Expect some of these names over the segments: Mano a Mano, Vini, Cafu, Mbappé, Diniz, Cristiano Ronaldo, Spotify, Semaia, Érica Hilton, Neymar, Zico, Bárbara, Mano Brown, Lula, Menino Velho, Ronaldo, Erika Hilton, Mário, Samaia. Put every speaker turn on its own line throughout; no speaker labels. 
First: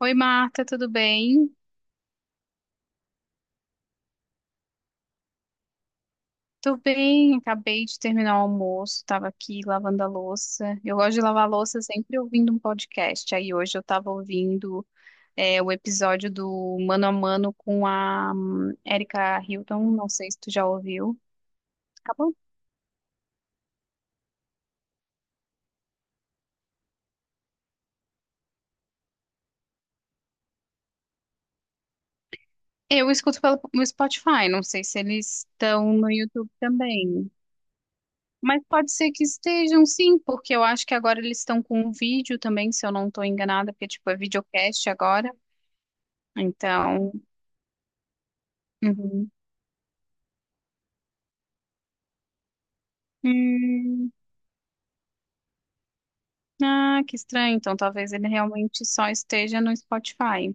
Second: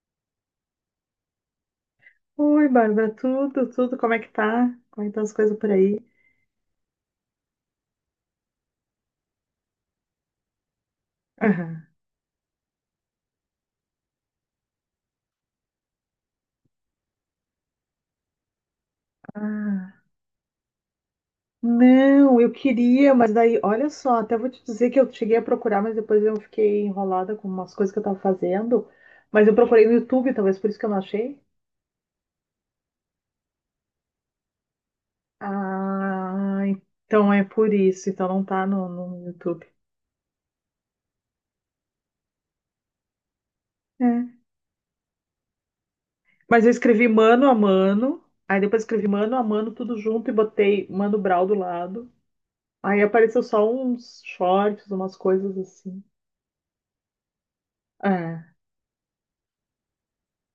Oi, Marta, tudo bem?
Oi, Bárbara, tudo, tudo, como é que tá? Como é que estão as coisas por aí?
Tô bem, acabei de terminar o almoço, tava aqui lavando a louça. Eu gosto de lavar a louça
Aham.
sempre ouvindo um podcast. Aí hoje eu tava ouvindo o episódio do Mano a Mano com a Erika Hilton,
Ah,
não sei se tu já ouviu. Acabou?
não, eu queria, mas daí, olha só, até vou te dizer que eu cheguei a procurar, mas depois eu fiquei enrolada com umas coisas que eu tava fazendo, mas eu procurei no YouTube, talvez por isso que eu não achei.
Eu escuto pelo no Spotify, não sei se eles estão no YouTube
Ah,
também.
então é por isso, então não
Mas
tá no,
pode ser que
no YouTube.
estejam, sim, porque eu acho que agora eles estão com um vídeo também, se eu não estou enganada, porque tipo é
É.
videocast agora.
Mas eu escrevi
Então,
mano a mano, aí depois escrevi
uhum.
mano a mano tudo junto e botei Mano Brown do lado. Aí apareceu só
Hum,
uns shorts, umas coisas assim.
ah, que estranho. Então, talvez ele
É,
realmente só esteja no Spotify.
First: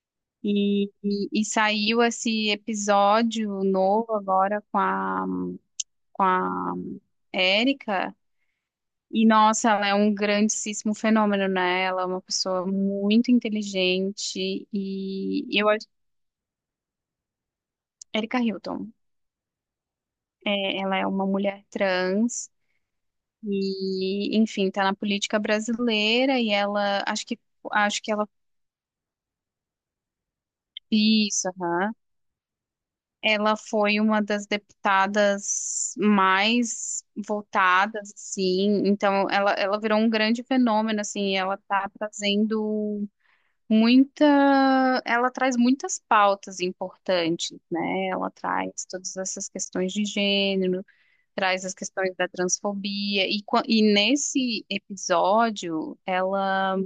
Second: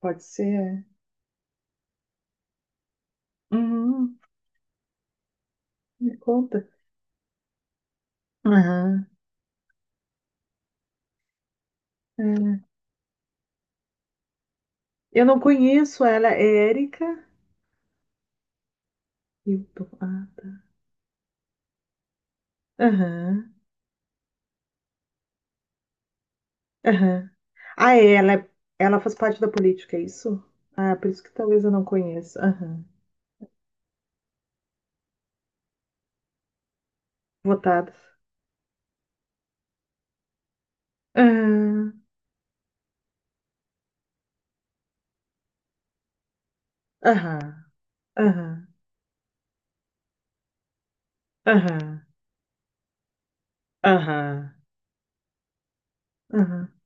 pode ser. É.
E saiu esse episódio novo
Uhum,
agora com a,
me
com
conta.
a Érica.
Aham.
E, nossa, ela é um grandíssimo fenômeno, né? Ela é uma
É.
pessoa muito inteligente.
Eu não
E eu acho.
conheço ela, é Érica
Érica Hilton.
Hilton. Ah, tá.
É, ela é uma mulher trans.
Aham,
E, enfim, tá na política brasileira. E ela. Acho
aham.
que,
Ah,
acho que
é,
ela.
ela faz parte da política, é isso? Ah, por isso que
Isso,
talvez eu não
aham.
conheça. Aham.
Ela foi uma das deputadas mais
Votada.
votadas, assim. Então, ela virou um grande fenômeno, assim. Ela
Aham,
está trazendo muita, ela traz muitas pautas importantes,
aham,
né? Ela
aham,
traz todas essas questões de gênero, traz as
aham,
questões da transfobia. E, e
aham,
nesse episódio,
aham,
ela,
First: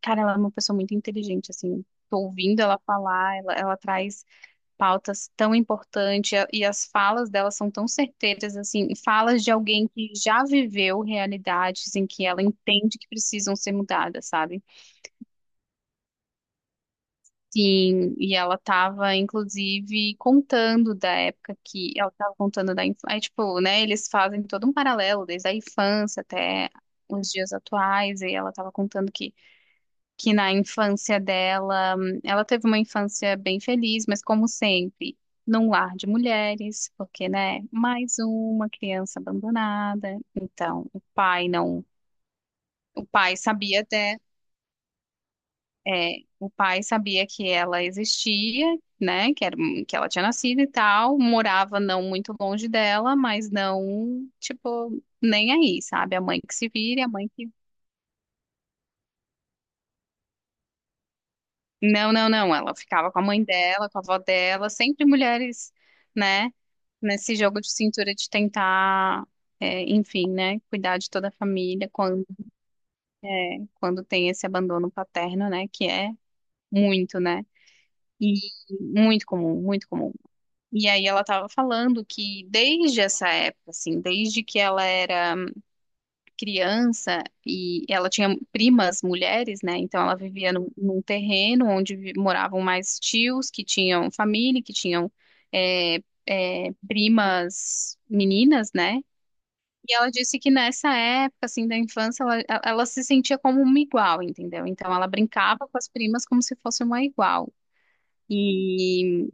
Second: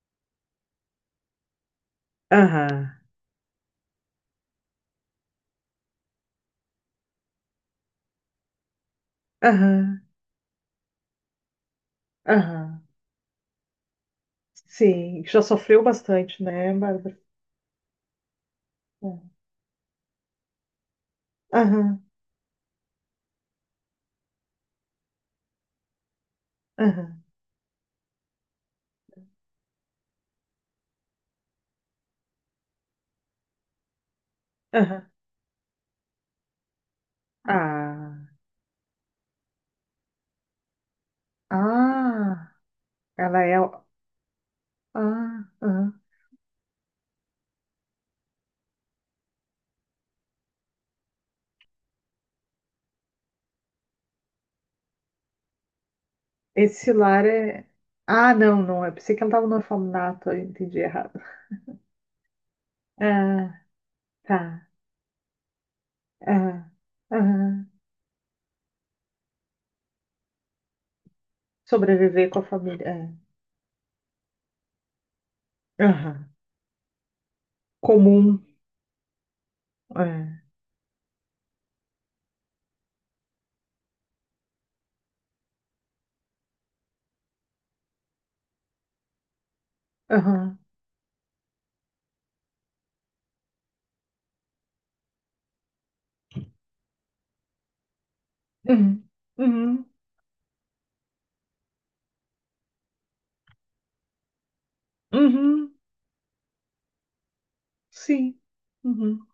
cara, ela é uma pessoa muito inteligente, assim. Tô ouvindo
aham,
ela falar, ela traz pautas tão importantes e e as falas delas são tão certeiras, assim, falas de alguém
aham,
que já viveu realidades em que ela
aham.
entende que precisam ser mudadas, sabe?
Sim, já sofreu bastante, né, Bárbara?
Sim, e ela estava,
É.
inclusive, contando da época que
Aham,
ela estava contando da infância, aí, tipo, né, eles fazem todo um paralelo, desde a infância até
aham,
os dias atuais, e ela estava contando que na infância dela, ela teve uma infância bem feliz, mas, como
aham.
sempre, num lar de mulheres, porque, né, mais
Ah.
uma criança abandonada. Então, o pai não,
Ah,
o pai
ela é.
sabia até,
Ah, ah.
o pai sabia que ela existia, né, que era, que ela tinha nascido e tal, morava não muito longe dela, mas não, tipo, nem aí, sabe? A mãe que se
Esse
vire, a
lar
mãe que.
é. Ah, não, não. Eu pensei que ela estava no orfanato, eu entendi errado.
Não, não, não. Ela ficava com a mãe
Ah,
dela, com a avó
tá.
dela, sempre mulheres, né?
Ah,
Nesse jogo
ah.
de cintura de tentar, é, enfim, né? Cuidar de toda a família
Sobreviver
quando,
com a família. É.
é, quando tem esse abandono paterno, né? Que é
Aham.
muito, né? E
Comum.
muito comum, muito comum.
É.
E aí ela tava falando que desde essa época, assim, desde que ela era criança e ela tinha primas mulheres, né? Então ela vivia
Aham.
num, num terreno onde moravam mais tios que tinham família, que tinham é, primas meninas, né?
Uhum. Uhum.
E ela disse que nessa época, assim, da infância, ela se sentia como uma igual, entendeu? Então ela brincava
Uhum.
com as primas como se fosse uma igual.
Sim. Uhum.
E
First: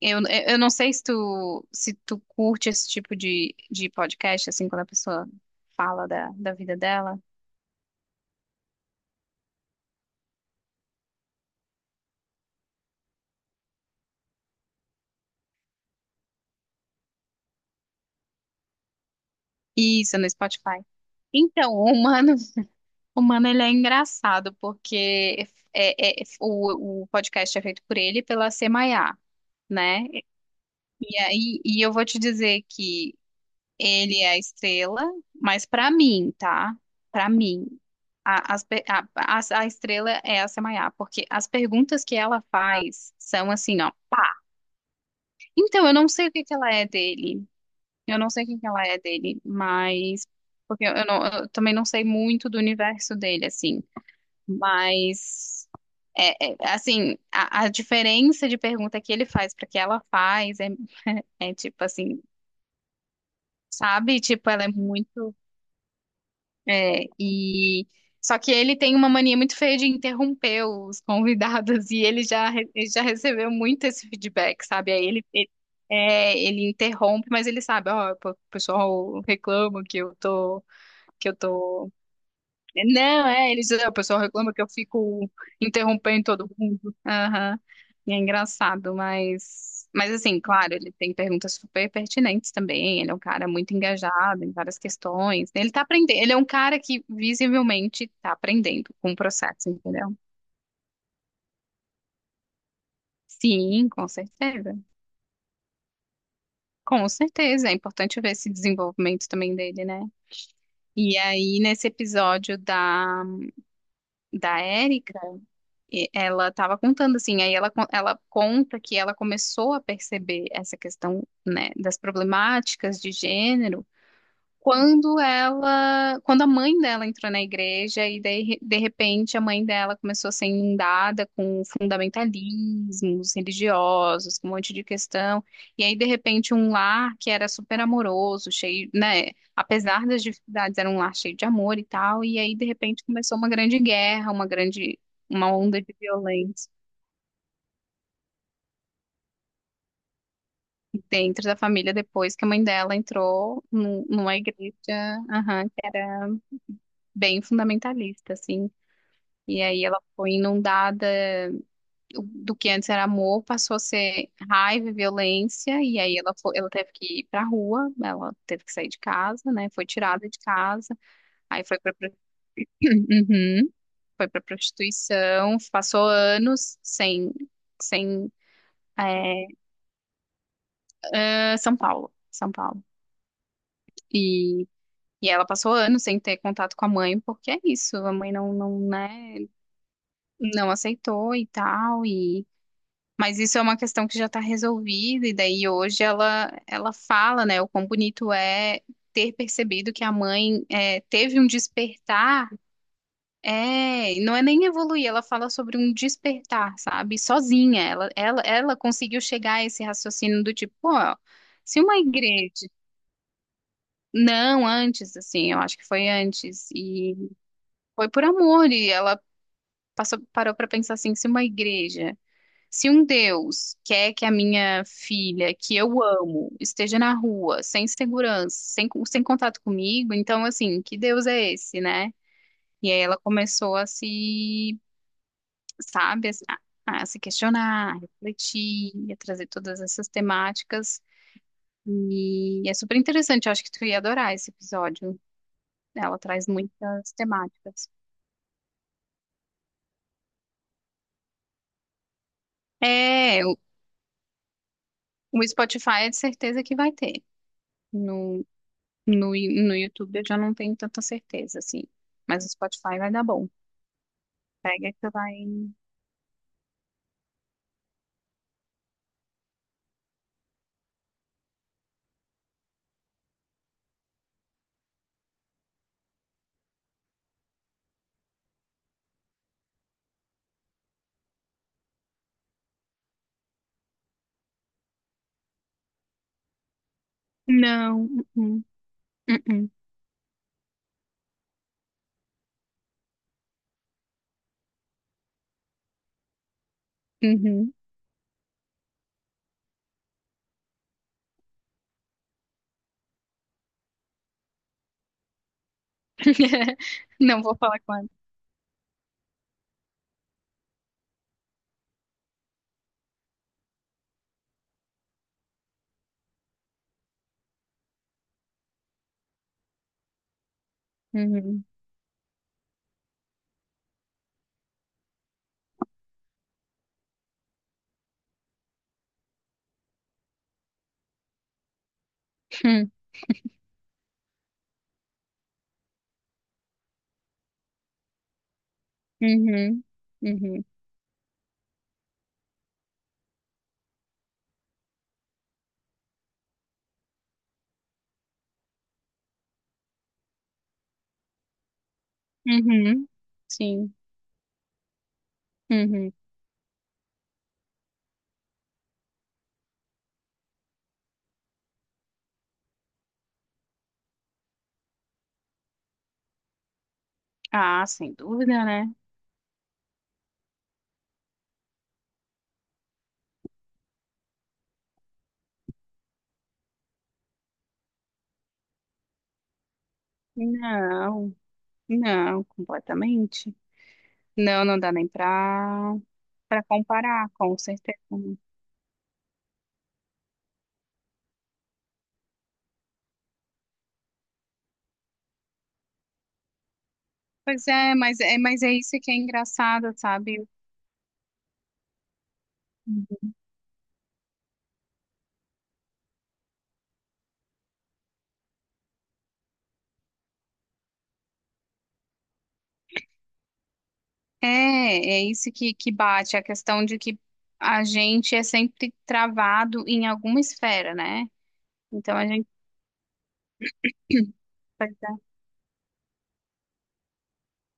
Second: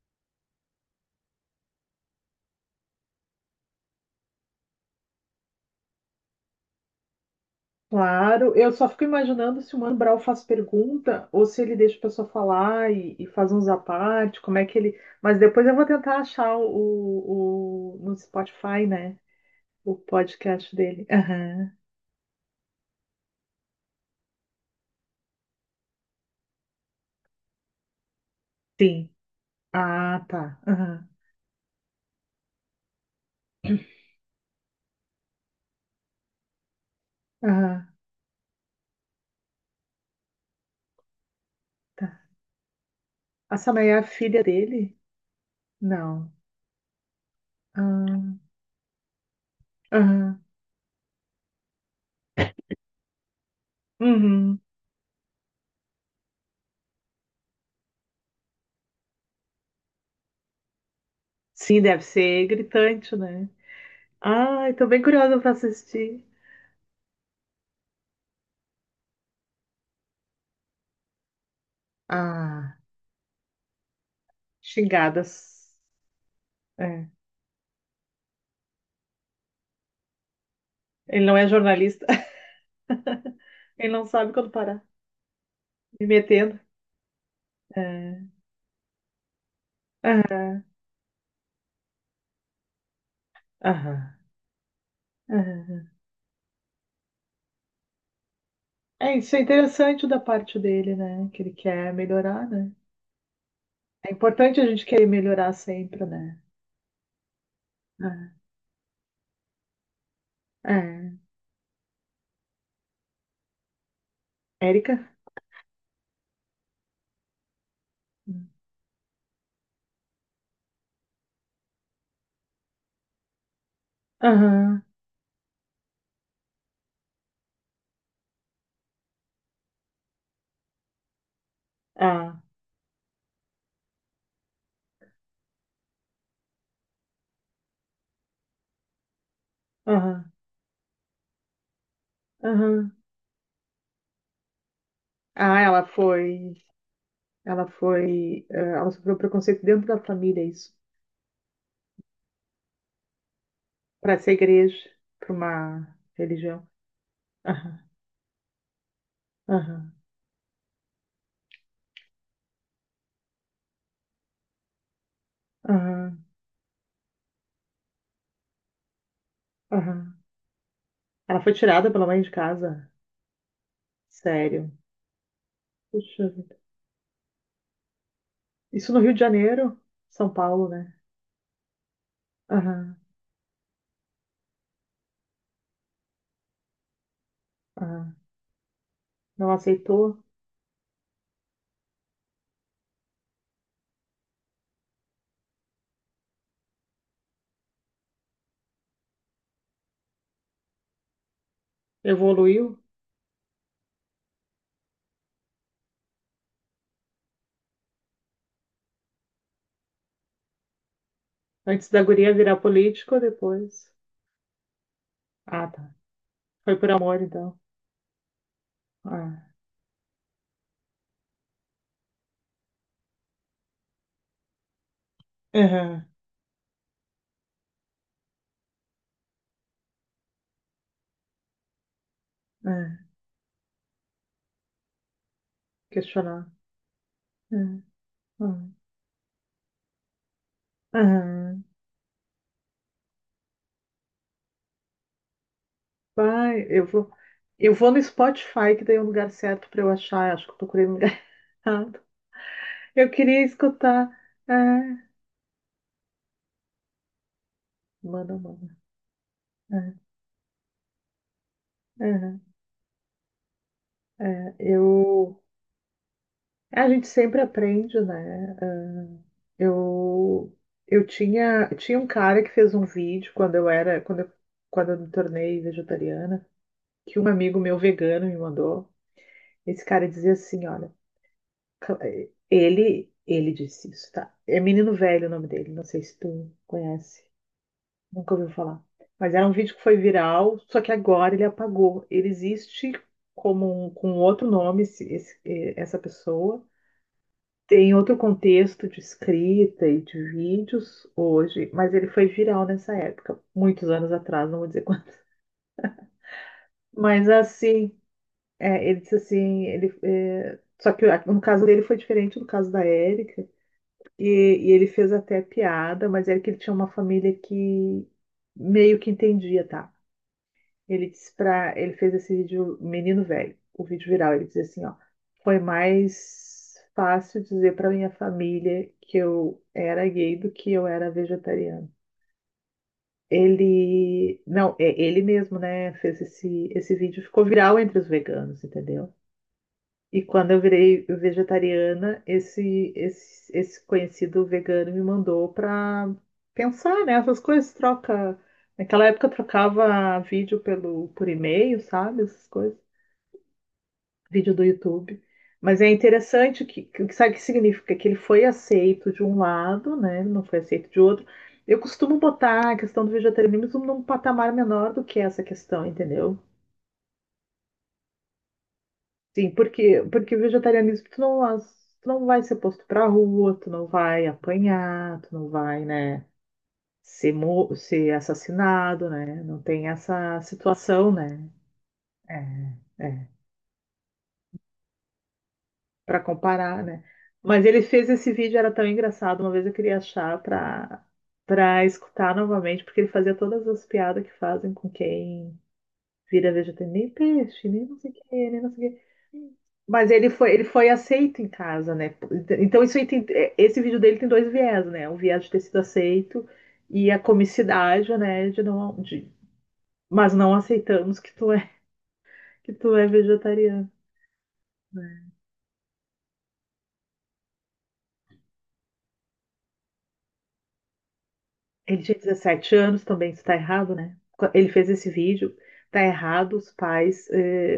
eu, eu não sei se tu curte esse tipo de podcast, assim, quando a pessoa fala da vida dela.
Claro, eu só fico imaginando se o Mano Brown faz pergunta ou se ele deixa a pessoa falar e faz uns à parte, como é que ele. Mas depois eu vou tentar achar o, no Spotify, né? O
Isso, no
podcast
Spotify.
dele. Aham,
Então, o humano ele é engraçado, porque é, o podcast é feito por ele e pela
Sim.
Semaia, né?
Ah, tá. Aham,
E aí, e eu vou te dizer que ele é a estrela, mas pra mim, tá? Pra mim,
Aham,
a, as pe- a estrela é a Semaia, porque as perguntas que
tá.
ela faz são
A
assim, ó.
Samaia é a filha dele?
Então, eu não sei
Não.
o que que ela é dele. Eu não sei
Ah,
quem que ela é dele, mas
Aham.
porque eu não, eu também não sei muito do universo dele, assim.
Uhum.
Mas é, é, assim, a diferença de pergunta que ele faz para que ela faz é, é
Sim,
tipo
deve
assim,
ser gritante, né?
sabe? Tipo, ela é
Ai, tô bem
muito
curiosa pra assistir.
é, e só que ele tem uma mania muito feia de interromper os convidados e ele já
Ah,
ele já recebeu muito esse feedback, sabe? Aí ele
xingadas.
ele, é, ele
É.
interrompe, mas ele sabe, ó, o pessoal reclama que eu tô
Ele
que eu
não é
tô.
jornalista.
Não, é, eles, é,
Ele
o
não
pessoal
sabe quando
reclama que eu
parar.
fico
Me
interrompendo todo
metendo.
mundo. Aham. E é
É.
engraçado, mas assim, claro, ele tem perguntas super pertinentes também. Ele é um cara muito
Aham.
engajado em várias questões. Ele tá
Aham.
aprendendo, ele é um cara que visivelmente tá aprendendo com
É,
o
isso é
processo,
interessante
entendeu?
da parte dele, né? Que ele quer melhorar, né?
Sim,
É
com
importante a
certeza.
gente querer melhorar sempre, né?
Com certeza, é importante ver esse desenvolvimento também dele, né?
É.
E aí, nesse episódio da
É. Érica?
Érica, e ela estava contando assim, aí ela, ela conta que ela começou a perceber essa questão, né, das problemáticas de gênero
Aham.
quando ela, quando a mãe dela entrou na igreja e daí, de repente, a mãe dela começou a ser inundada com
Ah.
fundamentalismos religiosos, com um monte de questão, e aí de repente um lar que era super amoroso, cheio, né, apesar das
Aham.
dificuldades, era um lar cheio de amor e tal, e aí de
Aham.
repente começou uma grande guerra, uma grande, uma
Ah,
onda
ela
de
foi.
violência
Ela foi. Ela sofreu preconceito dentro da família, isso.
dentro da família depois que a mãe dela entrou
Para essa
numa igreja,
igreja, para
aham, que
uma
era
religião.
bem
Aham.
fundamentalista, assim. E aí
Aham.
ela foi inundada do que antes era amor, passou a ser raiva e violência, e aí
Aham.
ela foi, ela teve que ir pra rua, ela teve que sair de casa, né? Foi
Aham.
tirada de casa,
Ela foi
aí foi
tirada
pra,
pela mãe de casa.
uhum, foi pra
Sério.
prostituição, passou
Puxa vida.
anos sem, sem,
Isso no
é,
Rio de Janeiro? São Paulo, né?
ah, São Paulo, São Paulo.
Aham,
E, e ela passou anos sem ter contato com a mãe, porque é isso, a
aham.
mãe não, não, né,
Não aceitou?
não aceitou e tal. Mas isso é uma questão que já está resolvida, e daí hoje ela, ela fala, né, o quão bonito é ter percebido que a mãe é, teve um despertar,
Evoluiu?
é, e não é nem evoluir, ela fala sobre um despertar, sabe? Sozinha, ela conseguiu chegar a esse raciocínio do tipo, pô, se
Antes
uma
da guria virar
igreja.
político ou depois?
Não, antes, assim, eu
Ah,
acho que
tá.
foi antes,
Foi por
e
amor, então.
foi por amor, e ela
Ah.
passou, parou para pensar assim, se uma igreja. Se um Deus quer que a minha filha, que eu
Aham,
amo, esteja na rua, sem segurança, sem, sem contato comigo, então, assim, que Deus é esse, né? E
é.
aí ela começou a se, sabe,
Questionar.
a se
É.
questionar, a
Aham.
refletir, a trazer todas essas temáticas.
Aham.
E é super interessante, eu acho que tu ia adorar esse episódio. Ela traz
Vai, eu vou.
muitas
Eu
temáticas.
vou no Spotify, que daí é o lugar certo pra eu achar. Acho que eu procurei no lugar errado. Eu
É,
queria
o
escutar. É.
o Spotify é de certeza que vai ter.
Mano,
No
mano.
No, no
É.
YouTube eu já não tenho tanta certeza, assim.
Aham.
Mas o Spotify vai dar bom.
É.
Pega que
Eu.
vai.
A gente sempre aprende, né? Ah, Eu, eu tinha um cara que fez um vídeo quando eu era, quando eu me tornei vegetariana, que um amigo meu vegano me mandou. Esse cara dizia assim, olha, cl- ele disse isso, tá? É Menino Velho o nome dele, não sei se tu conhece,
Não.
nunca ouviu
Uh-uh,
falar. Mas era um
uh-uh,
vídeo que foi viral, só que agora ele apagou. Ele existe com outro nome, essa pessoa.
uhum.
Tem outro contexto de escrita e de vídeos hoje, mas ele foi viral nessa época, muitos anos atrás, não vou dizer quando. Mas
Não vou falar
assim,
com ela.
é, ele disse assim, só que ah, no caso dele foi diferente do caso da Érica, e ele fez até piada, mas era que ele tinha uma família que meio que entendia, tá? Ele disse
Uhum.
pra. Ele fez esse vídeo menino velho, o vídeo viral. Ele diz assim, ó, foi mais fácil dizer para minha família que eu era gay do que eu era vegetariano.
Hum,
Ele, não, é ele mesmo, né, fez esse vídeo, ficou viral entre os veganos, entendeu?
uhum.
E quando eu
Uhum.
virei vegetariana, esse conhecido vegano me mandou para pensar, né? Essas coisas troca. Naquela época eu trocava vídeo por e-mail, sabe? Essas coisas.
Uhum. Sim.
Vídeo do YouTube. Mas é
Uhum.
interessante que sabe o que significa? Que ele foi aceito de um lado, né? Não foi aceito de outro. Eu costumo botar a questão do vegetarianismo num patamar menor do que essa questão, entendeu?
Ah, sem dúvida, né?
Sim, porque o vegetarianismo, tu não vai ser posto pra rua, tu não vai apanhar, tu não vai, né, ser assassinado, né? Não tem essa situação,
Não.
né?
Não,
É, é,
completamente. Não, não dá nem pra,
para
pra
comparar, né?
comparar, com
Mas ele
certeza.
fez esse vídeo, era tão engraçado, uma vez eu queria achar pra para escutar novamente, porque ele fazia todas as piadas que fazem com quem vira vegetariano, nem
Pois
peixe, nem
é,
não sei o
mas
que,
é,
nem
mas é
não sei
isso
o quê.
que é engraçado,
Mas ele
sabe?
foi, ele foi aceito em casa, né? Então isso aí esse vídeo dele tem dois viés, né? O viés de ter sido aceito e a comicidade, né? De não, de, mas não aceitamos que tu é vegetariano.
É, é isso que bate, a questão de que a gente é sempre travado em alguma esfera, né?
Ele
Então
tinha
a gente
17 anos também, isso tá errado, né? Ele fez
vai
esse
dar.
vídeo, tá errado os pais eh,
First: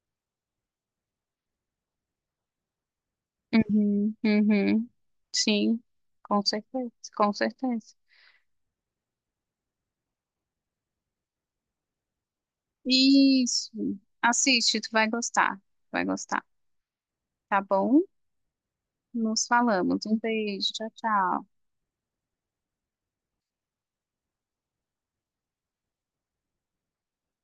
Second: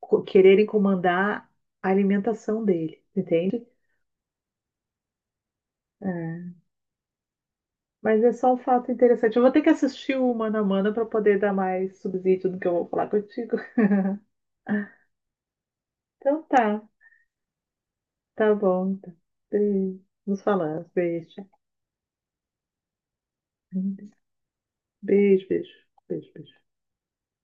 co- quererem comandar a alimentação dele, entende?
Uhum, uhum. Sim, com
É.
certeza, com certeza.
Mas é só um fato interessante. Eu vou ter que assistir o Mano a Mano para poder dar mais subsídio do que eu vou falar contigo.
Isso. Assiste, tu
Ah,
vai gostar. Vai
então
gostar.
tá,
Tá bom?
tá bom. Tá.
Nos
Beijo.
falamos. Um
Nos
beijo.
falamos.
Tchau,
Beijo.
tchau.
Beijo, beijo, beijo, beijo.